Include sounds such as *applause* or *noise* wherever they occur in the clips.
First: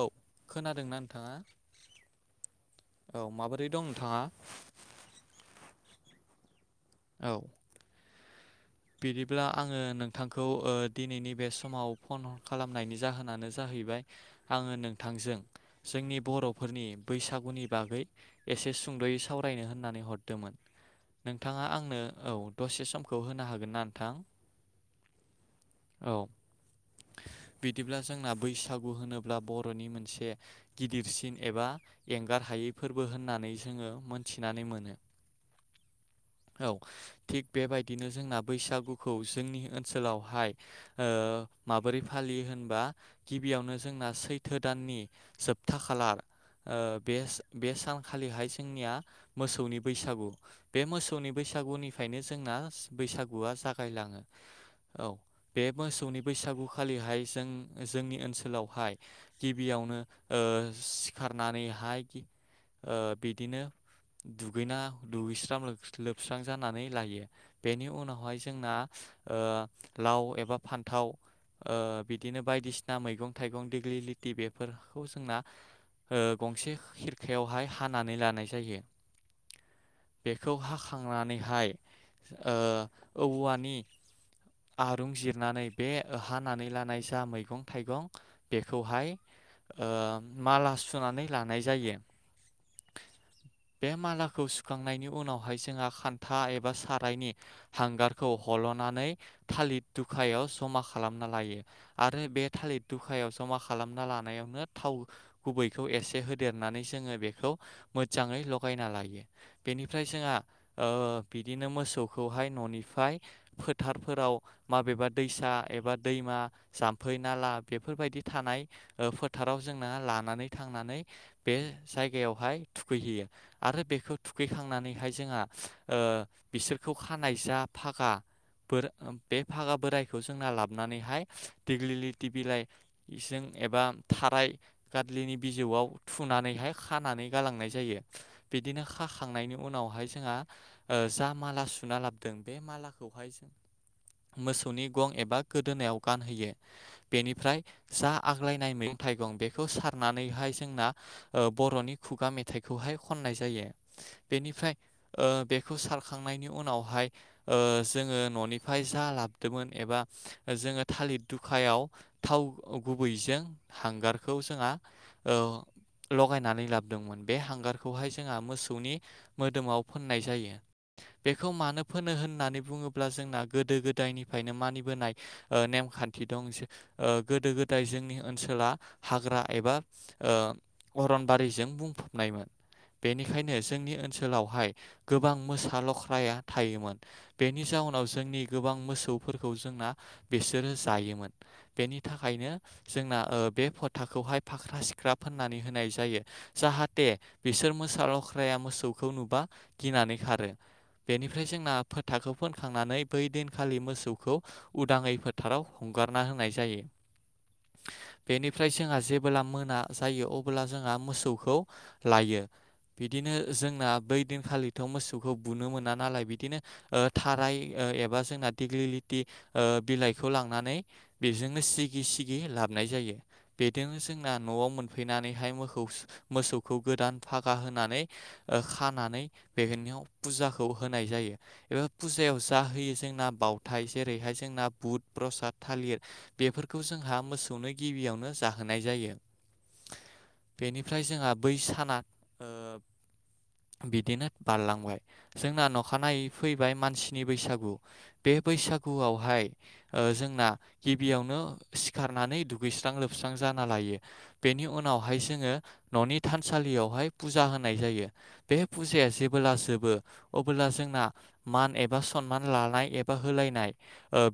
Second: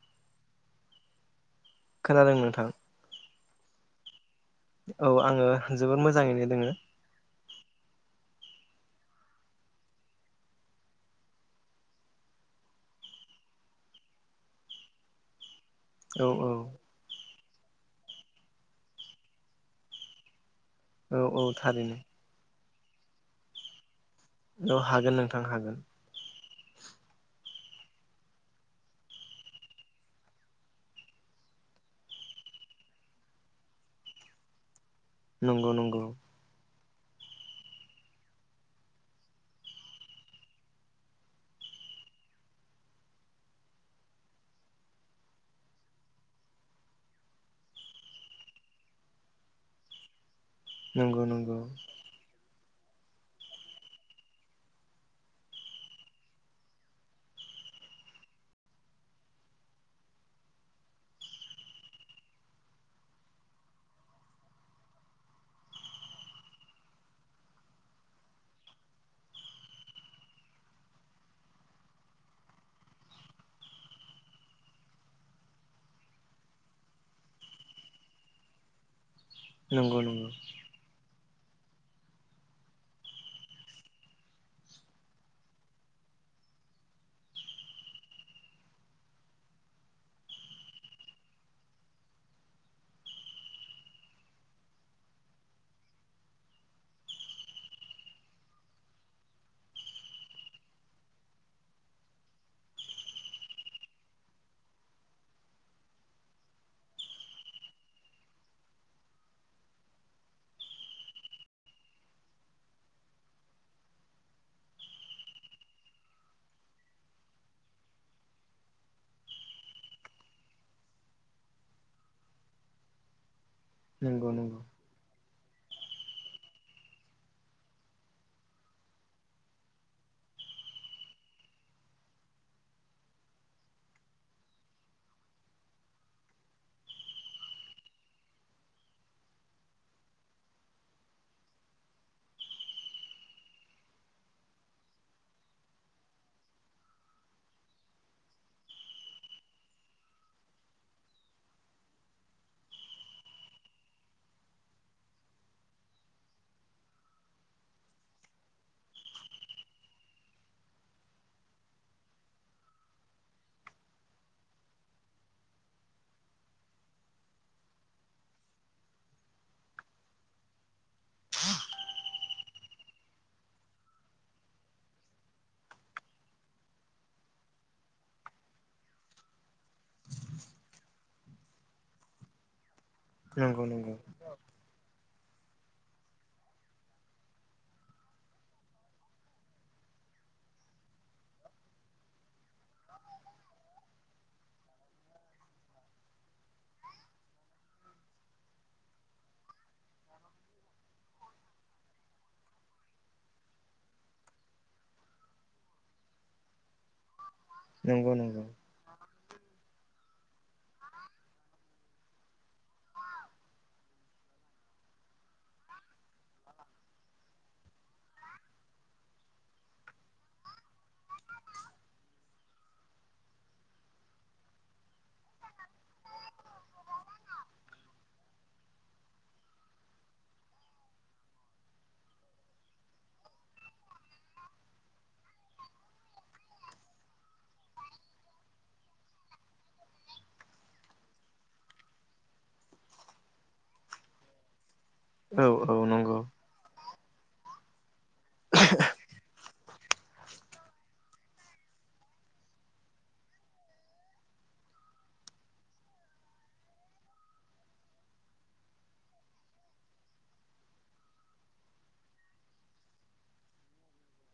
औ खोनादोंना नोंथाङा खोनादों नोंथां औ माबोरै दं नोंथाङा औ आङो जोबोद मोजाङैनो दोङो औ बिदिब्ला आङो नोंथांखौ ओ दिनैनि बे समाव फन खालामनायनि जाहोनानो जाहैबाय आङो नोंथांजों जोंनि औ औ बर'फोरनि बैसागु बागै एसे सुंद'यै सावरायनो होननानै हरदोंमोन औ औ नोंथाङा थारैनो आंनो औ दसे समखौ होनो हागोनना नोंथां औ हागोन नोंथां हागोन *inaudible* बिदिब्ला जोंना बैसागु होनोब्ला बर'नि मोनसे गिदिरसिन एबा एं गारहायै फोरबो होननानै जोङो मोनथिनानै मोनो नंगौ नंगौ औ थिग बेबायदिनो जोंना बैसागुखौ जोंनि ओनसोलावहाय ओ माबोरै फालियो होनबा गिबियावनो जोंना सैथो दाननि जोबथा खालार ओ बे बे सानखालिहाय जोंनिया मोसौनि बैसागु बे नंगौ मोसौनि नंगौ बैसागुनिफ्रायनो जोंना बैसागुआ जागायलाङो औ बे मोसौनि बैसागुखालिहाय जों जोंनि ओनसोलावहाय गिबियाव नो ओ सिखारनानैहाय ओ बिदिनो दुगैना दुगैस्रां लोबस्रां जानानै लायो बेनि उनावहाय जोंना लाव एबा फान्थाव ओ बिदिनो बायदिसिना मैगं थाइगं देग्लि लेथि बेफोरखौ जोंना गंसे खिरखायावहाय हानानै लानाय जायो नंगौ नंगौ नानैहाय औवानि आरुं जिरनानै बे ओहानानै लानाय जा मैगं थाइगं बेखौहाय ओ माला सुनानै लानाय जायो बे मालाखौ सुखांनायनि उनावहाय जोंहा खान्था एबा सारायनि हांगारखौ हल'नानै थालिर दुखायाव ज मा खालाज्ञना लायो आरो बे थालिर दुखायाल जमा खालामना लानायावनो थाव गुबै इखौ एसे होदेरनानै जोङो बेखौ मोजाङै लगायना लायो बेनिफ्राय जोंहा ओ बिदिनो मोसौखौहाय न'निफ्राय फोथारफोराव माबेबा दैसा एबा दैमा जाम्फै नाला बेफोरबायदि थानाय फोथाराव जोंना लानानै थांनानै बे जायगायावहाय थुखैहैयो आरो बेखौ नंगौ थुखैखांनानैहाय जोंहा ओ बिसोरखौ खानाय जा फागा बोर बे फागा बोरायखौ जोंना लाबानैहाय देग्लिलिथि बिलाइजों एबा थाराय गादलिनि बिजौआव थुनानैहाय खानानै गालांनाय जायो बिदिनो खाखांनायनि उनावहाय जोंहा ओ जा माला सुना लाबोदों बे मालाखौहाय जों मोसौनि गं एबा गोदोनायाव गानहोयो बेनिफ्राय जा आग्लायनाय मैगं थाइगं बेखौ सारनानैहाय जोंना बर'नि खुगा मेथाइखौहाय खननाय जायो बेनिफ्राय ओ बेखौ सारखांनायनि उनावहाय ओ जोङो न'निफ्राय जा लाबोदोंमोन एबा जोङो थालिर दुखायाव थाव गुबैजों हांगारखौ जोंहा लगायनानै लाबोदोंमोन बे हांगारखौहाय जोंहा मोसौनि मोदोमाव फोननाय जायो बेखौ मानो फोनो होननानै बुङोब्ला जोंना गोदो गोदायनिफ्रायनो मानिबोनाय नेम खा नथि दं गोदो गोदाय जोंनि ओनसोला हाग्रा एबा अरनबारिजों बुंफबनायमोन बेनिखायनो नंगौ नंगौ जोंनि ओनसोलावहाय गोबां मोसा लख्राया थायोमोन बेनि जाउनाव जोंनि गोबां मोसौफोरखौ जोंना बिसोरो जायोमोन बेनि थाखायनो जोंना बे फथाखौहाय फाख्रा सिख्रा ख्रा फाननानै होनाय जायो जाहाथे बिसोर मोसा लख्राया मोसौखौ नुबा गिनानै खारो बेनिफ्राय जोंना फोथाखौ फोनखांनानै बै दिनखालि मोसौखौ उदाङै फोथाराव ह गारना होनाय जायो नंगौ नंगौ बेनिफ्राय जोंहा जेबोला मोना जायो अबोला जोंहा मोसौखौ लायो बिदिनो जोंना बै दिनखालिथ' मोसौखौ बुनो मोना नालाय बिदिनो थाराय एबा जोंना दिग्लिलिटि बिलाइखौ लांनानै बेजोंनो सिगि सिगि लाबोनाय जायो बेदोंनो जोंना न'आव मोन फैनानैहाय मोसौ मोसौखौ गोदान फागा होनानै खानानै बेनियाव फुजाखौ होनाय जायो एबा फुजायाव जा होयो जोंना बावथाय जेरैहाय जोंना बुद प्रसाद थालिर बेफोरखौ जोंहा मोसौनो गिबियावनो जाहोनाय जायो बेनिफ्राय जोंहा बै साना दिनो बारलांबाय औ जोंना औ नंगौ अखानायै फैबाय मानसि नि बैसागु बे बैसागुआवहाय जोंना गिबियावनो सिखार नानै दुगैस्रां लोबस्रां जाना लायो बेनि उनावहाय जोङो न'नि थानसालियावहाय फुजा होनाय जायो बे फुजाया जेबोला जोबो अबोला जोंना मान एबा सनमान लानाय एबा होलायनाय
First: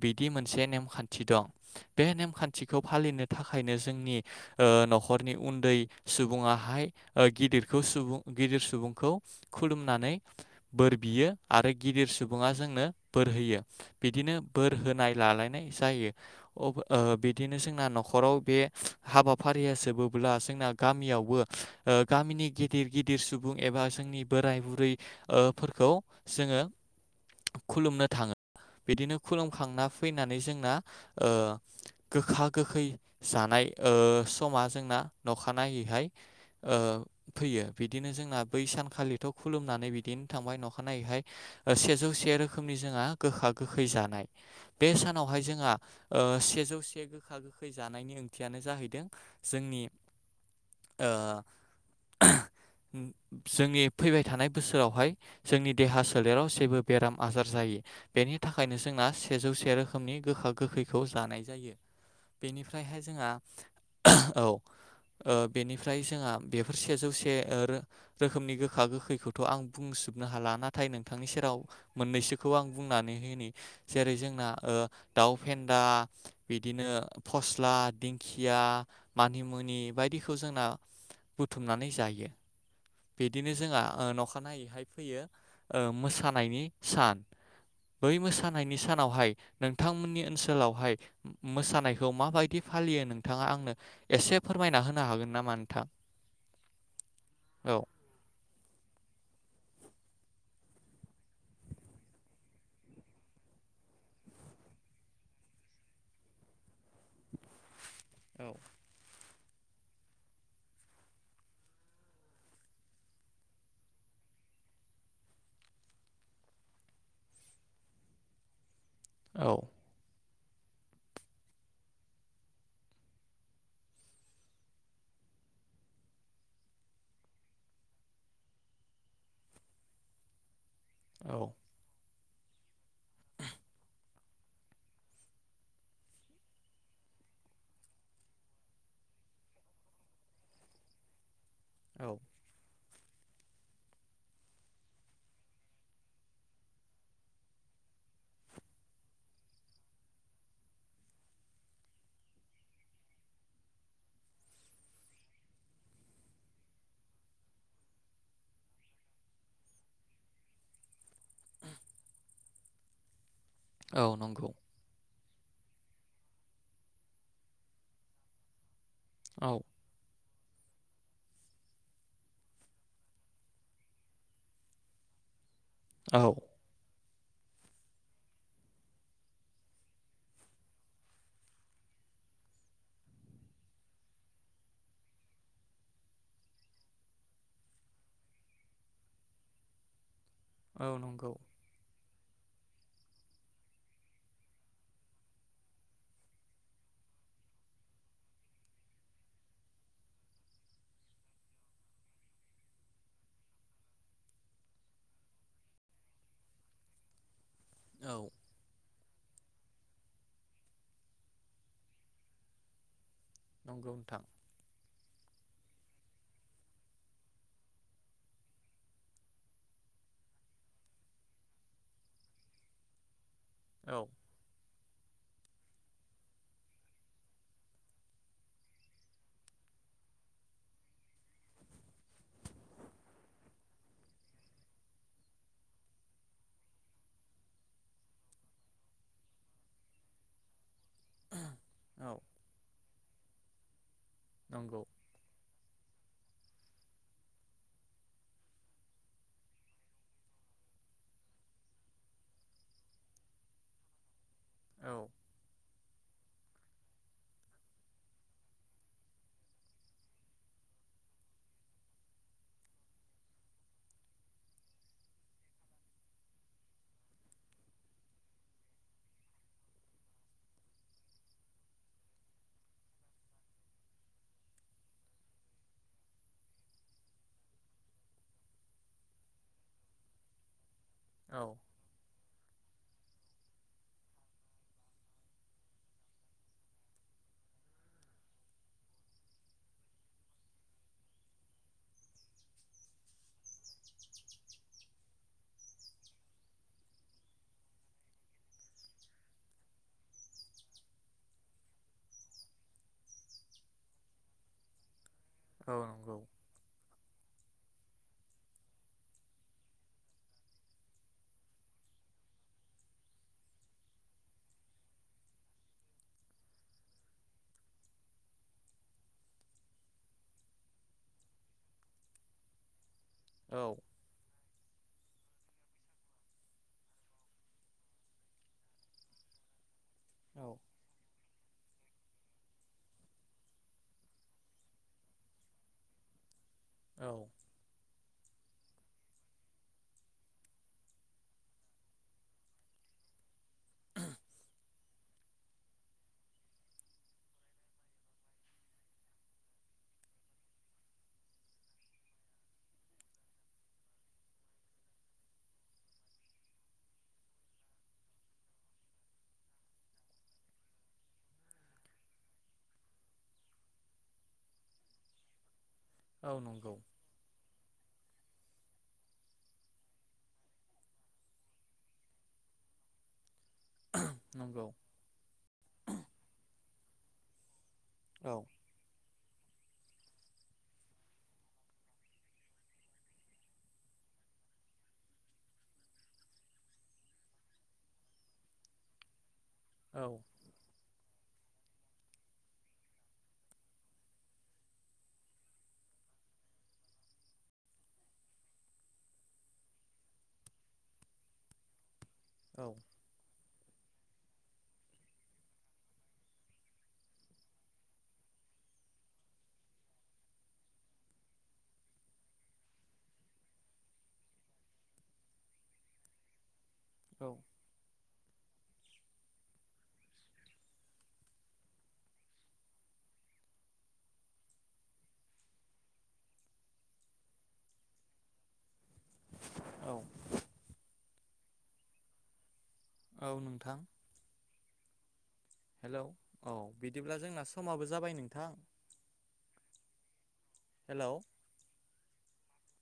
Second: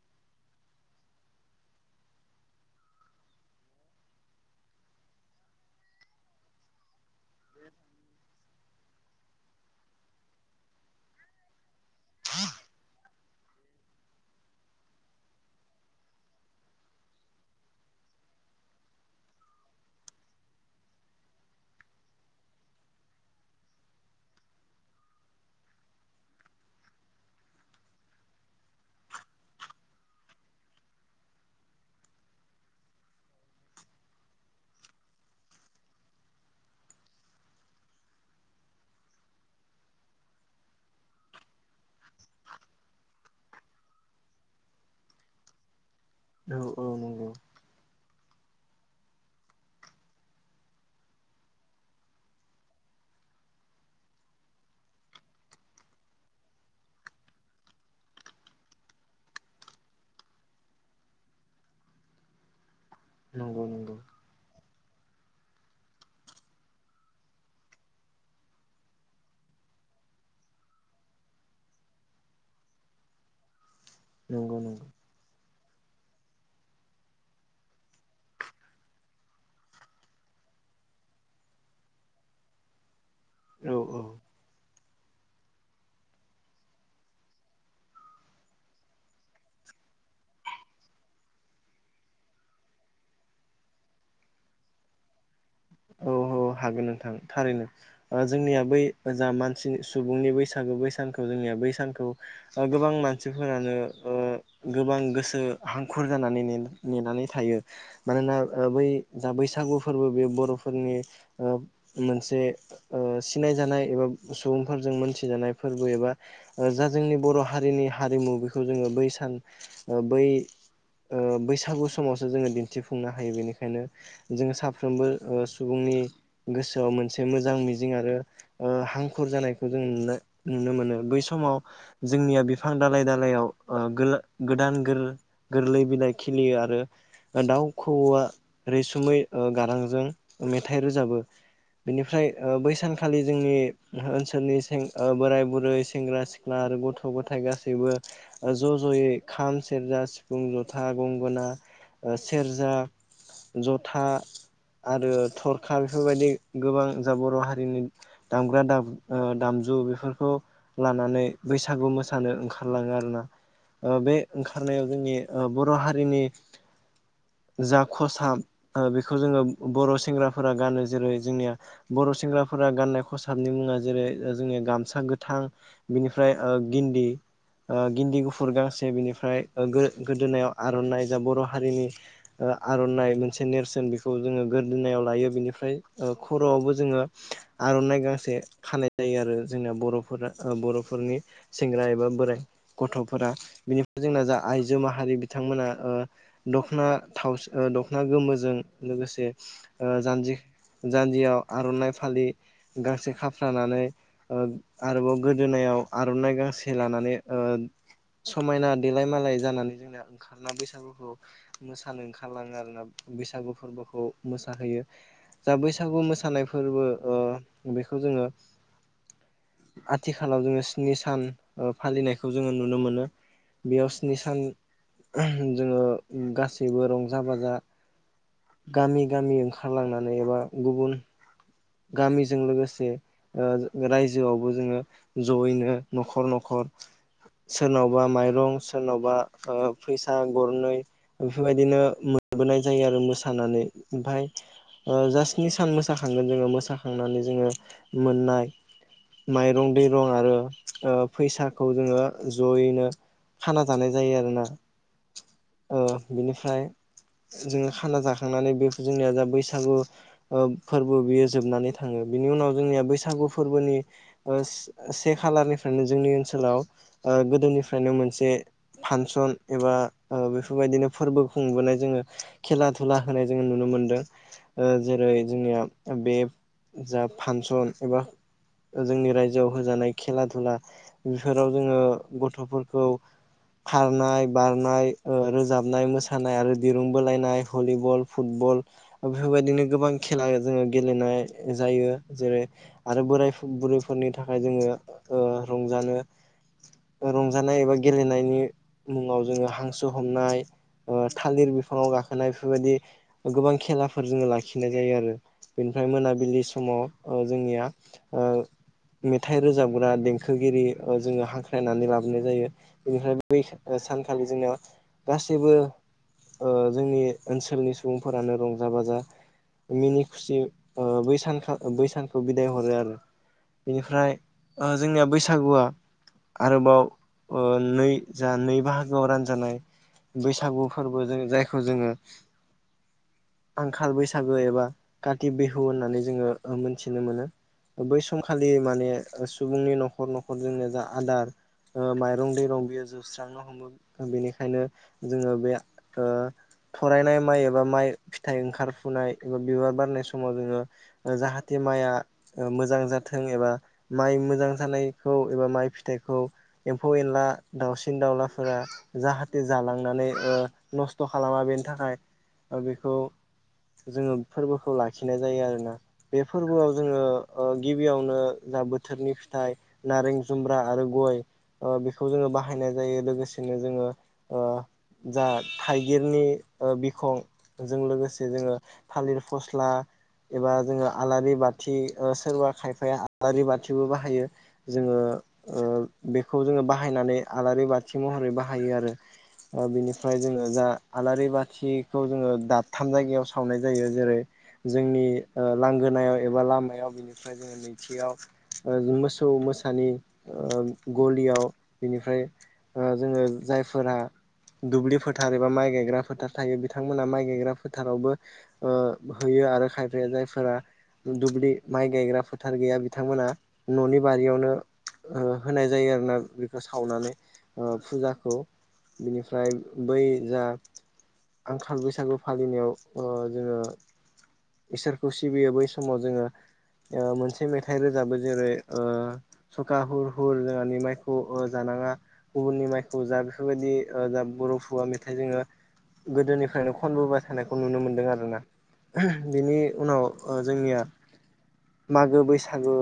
बिदि मोनसे नेम खानथि दं बे नेम खानथिखौ फालिनो थाखायनो जोंनि न'खरनि उन्दै सुबुङाहाय गिदिरखौ सुबुं गिदिर सुबुंखौ खुलुमनानै बोर बियो आरो गिदिर सुबुङा जोंनो बोर होयो बिदि नो बोर होनाय लालायनाय जायो बिदिनो जोंना न'खाव बे हाब हाबाफारिया जोबोब्ला जोंना गामियावबो गामिनि गिदिर गिदिर सुबुं एबा जोंनि बोराय बुरै फोरफोरखौ जोङो खुलुमनो थाङो बिदिनो खुलुमखांना फैनानै जोंना गोखा गोखै जानाय समा जोंना अखानायनायैहाय फैयो बिदिनो जोंना बै सान खालिथ' खुलुमनानै बिदिनो थांबाय नखानायैहाय सेजौ से रोखोमनि जोंहा गोखा गोखै ज बे सानावहाय जोंहा औ सेजौ औ से नंगौ गोखा गोखै जानायनि थियानो जाहैदों जोंनि ओ जोंनि फैबाय थानाय बोसोरावहाय जोंनि देहा सोलेराव जेबो बेराम आजार जायो बेनि थाखाय थाखायनो जोंना सेजौ से रोखोमनि गोखा गोखैखौ जानाय जायो बेनिफ्राय ओमफ्रायहाय नंगौ नंगौ जोंहा औ बेनिफ्राय जोंहा बेफोर सेजौ से रोखोमनि गोखा गोखैखौथ' आं बुंजोबनो हाला नाथाय नोंथांनि सेराव मोननैसोखौ आं बुंनानै ज जों नंगौ नंगौ आदा बिदिनो फस्ला दिंखिया मानिमुनि बायदिखौ जोंना बुथुमनानै जायो बिदिनो औ जोंहा औ नखानायैहाय फैयो मोसानायनि सान बै मोसानायनि सानावहाय नोंथांमोननि ओनसोलावहाय मोसानायखौ माबायदि फालियो नोंथाङा आंनो एसे फोरमायना होनो हागोन नामा नोंथां औ औ हागोन नोंथां थारैनो औ जोंनिया बै जा मानसि सुबुंनि बैसागो बै सानखौ जोंनिया बै सानखौ गोबां म मानसिफोरानो गोबां गोसो हांखुर जानानै नेनानै थायो मानोना औ बै जा बैसागु फोरबो बे बर'फोरनि मोनसे सिनायजानाय एबा सुबुंफोरजों मोनथिजानाय फोरबो एबा जा जोंनि बर' हारिनि हारिमु बेखौ जोङो बै सान बै *unintelligible* बैसागु समावसो जोङो दिन्थिफुंनो हायो। बेनिखायनो जोङो साफ्रोमबो सुबुंनि गोसोआव मोनसे मोजां मिजिं आरो हांखुर जानायखौ जों नुनो नुनो मोनो। बै औ समाव जोंनिया बिफां दालाय दालायाव गोदान गोरलै बिलाइ खिलियो आरो। दाउ खौवआ रैसुमै गारांजों मेथाइ रोजाबो। बिनिफ्राय बै सान खालि जोंनि ओनसोलनिें बोराइ बुरै सेंग्रा सिख्ला आरो गथ' गथाय गासैबो ज' ज'यै खाम सेरजा सिफुं जथा गंगोना सेरजा जथा आरो थरखा बेफोरबायदि गोबां जा बर' हारिनि दामग्रा दामजु बेफोरखौ लानानै बैसागु मोसानो ओंखारलाङो आरोोना औ बे नंगौ ओंखारनायाव जोंनि बर' हारिनि जा खसाब बेखौ जोङो औ बर' सेंग्राफोरा गानो। जेरै जोंनिया बर' सेंग्राफोरा गाननाय खसाबनि मुङा जेरै जोंनिया गामसा गोथां औ बिनिफ्राय गिन्दि गिन्दि गुफुर गांसे बिनिफ्राय गोदोनायाव आर'नाइ जा बर' हारिनि आर'नाइ मोनसे नेरसोन बेखौ जोङो गोरदोनायाव लायो। बिनिफ्राय खर'आवबो जोङो आर'नाइ गांसे खानाय जायो आरो जोंना बर'फोरा औ बर'फोरनि नंगौ सेंग्रा एबा बोराइ गथ'फोरा बिनिफ्राय जोंना जा आइजो माहारि बिथांमोना दख'ना थावसिखौ दख'ना गोमोजों लोगोसे जानजि जान्जियाव आर'नाइ फालि गांसे खाफ्र्रानानै आरोबाव गोदोनाय आर'ना गांसे लानानै औ समायना देलाय मालाय जानानै जोंना ओंखारना बैसागुफोरखौ मोसानो ओंखारलाङो आरोना। बैसागु नंगौ फोरबोखौ नोंथां मोसाहोयो। जा बैसागु मोसानाय फोरबो बेखौ जोङो आथिखालाव जोङो स्नि सान फालिनायखौ जोङो नुनो मोनो। बेयाव औ स्नि सान जोङो गासैबो रंजा बाजा गामि गामि ओंखारलांयो। एबा गुबुन गामिजों लोगोसे रायजोआवबो जोङो जयैनो न'खर न'खर सोरनाव बा माइरं सोरनाव बा फैसा गरनै बेफोरबायदिनो औ मोनबोनाय जायो आरो मोसानानै नंगौ ओमफफ्राय जा स्नि सान मोसाखा खांगोन जोङो मोसाखांनानै जोङो मोननाय माइरं दैरं आरो फैसाखौ जोङो जयैनो खाना जानाय जायो आरो ना। औ औ बिनिफ्राय जोङो खाना जाखांनानै बे जोंनिया जा बैसागु फोरबो बियो जोबनानै थाङो। बिनि उनाव जोंनिया बैसागु फोरबोनि से खालारनिफ्रायनो जोंनि ओनसोलाव गोदोनिफ्रायनो मोनसे फांसन एबा बेफोरबायदिनो फोरबो खुंबोनाय जोङो खेला धुला होनाय जोङो नुनो मोनदों। जेरै ओरै जोंनिया बे जा फांसन एबा जोंनि रायजोआव होजानाय खेला धुला औ बेफोराव जोङो गथ'फोरखौ खारनाय बारनाय रोजाबनाय मोसानाय आरो दिरुं बोलायनाय भलिबल फुटबल बेफोरबायदिनो गोबां खेला जोङो गेलेनाय जायो जेरै आरो बोराय बुरैफोरनि थाखाय जोङो रंजानो रंजानाय एबा गेलेनायनि मुङाव जोङो हांसो ज हमनाय ओ थालिर बिफाङाव गाखोनाय बेफोरबायदि गोबां खेलाफोर जोङो लाखिनाय जायो आरो। औ बेनिफ्राय नंगौ मोनाबिलि समाव ओ जोंनिया ओ मेथाइ रोजाबग्रा देंखोगिरि जोङो हांख्रायनानै लाबोनाय जायो बेनिफ्राय बै सानखालि जोंनाव गासैबो ओ जोंनि ओनसोलनि सुबुंफोरानो रंजा बाजा मिनि खुसि ओ बै सानखा बै सानखौ बिदाय हरो आरो। औ बेनिफ्राय ओ जोंनिया बैसागुआ आरोबाव ओ नै जा नै बाहागोआव रानजानाय औ बैसागु फोरबो जों जाय खौ जोङो आंखाल बैसागो एबा काति बिहु होननानै जोङो मोनथिनो औ मोनो बै सम खालि माने सुबुंनि न'खर न'खरजोंनो जा आदार ओ माइरं दैरं बियो जोबस्रांनो हमो बेनि खायनो जोङो बे ओ थरायनाय माइ एबा माइ फिथाइ ओंखारफुनाय एबा बिबार बारनाय समाव जोङो जाहाथे माइआ मोजां जाथों एबा माइ मोजां जानायखौ एबा माइ फिथाइखौ एम्फौ एनला दाउसिन दाउलाफोरा जाहा थे जालांनानै ओ नस्थ' खालामा बेनि थाखाय बेखौ जोङो फोरबोखौ लाखिनाय जायो आरोना बे औ फोरबोआव नंगौ जोङो गिबियाव नो बोथोरनि फिथाइ नारें जुमब्रा आरो गय बेखौ जोङो बाहायनाय जायो। लोगोसेनो जोङो ओ नंगौ जा थाइगिरनि ओ बिखं जों लोगोसे औ जोङो थालिर फस्ला एबा जोङो आलारि बाथि ओ सोरबा खायफाया आलारि बाथिबो बाहायो जोङो ओ बेखौ जोङो बाहायनानै आलारि बाथि महरै बाहायो आरो। ओ औ बिनिफ्राय जोङो जा आलारि बा थिखौ जोङो दाबथाम जायगायाव सावनाय जायो जेरै जोंनि लांगोनायाव एबा लामायाव बिनिफ्राय जोङो नैथियाव ओ मोसौ मोसानि गलियाव बिनिफ्राय ओ जोङो जायफोरा दुब्लि फोथार एबा माइ गायग्रा फोथार थायो बिथांमोना माइ गायग्रा फोथारावबो ओ होयो आरो खायफाया जायफोरा दुब्लि माइ गायग्रा फोथार गैया बिथांमोना न'नि बारियावनो होनाय जायो आरो ना बेखौ सावनानै औ ओ फुजाखौ। बिनिफ्राय बै जा आंखाल बैसागु फालिनायाव ओ जोङो इसोरखौ सिबियो बै समाव जोङो ओ मोनसे मेथाइ रोजाबो जेरै ओ सखा हुर हुर जोंहानि माइखौ जानाङा गुबुननि माइखौ जा औ औ दि नोंथां जा बर' खुगा मेथाइ जोङो हेलौ औ गोदोनिफ्रायनो बिदिब्ला जोंना समाबो जाबाय नोंथां। बेनि उनाव जोंनिया हेलौ मागो बैसागु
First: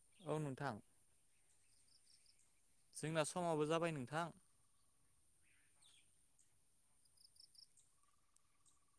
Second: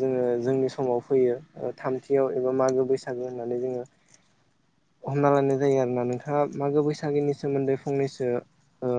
जोङो औ जोंनि नोंथां समाव फैयो थामथियाव एबा मागो जोंना बैसागो होननानै समाबो जोङो जाबाय नोंथां हमना लानाय जायो आरो। ना नोंथाङा मागो बैसागोनि सोमोन्दै फंनैसो ओ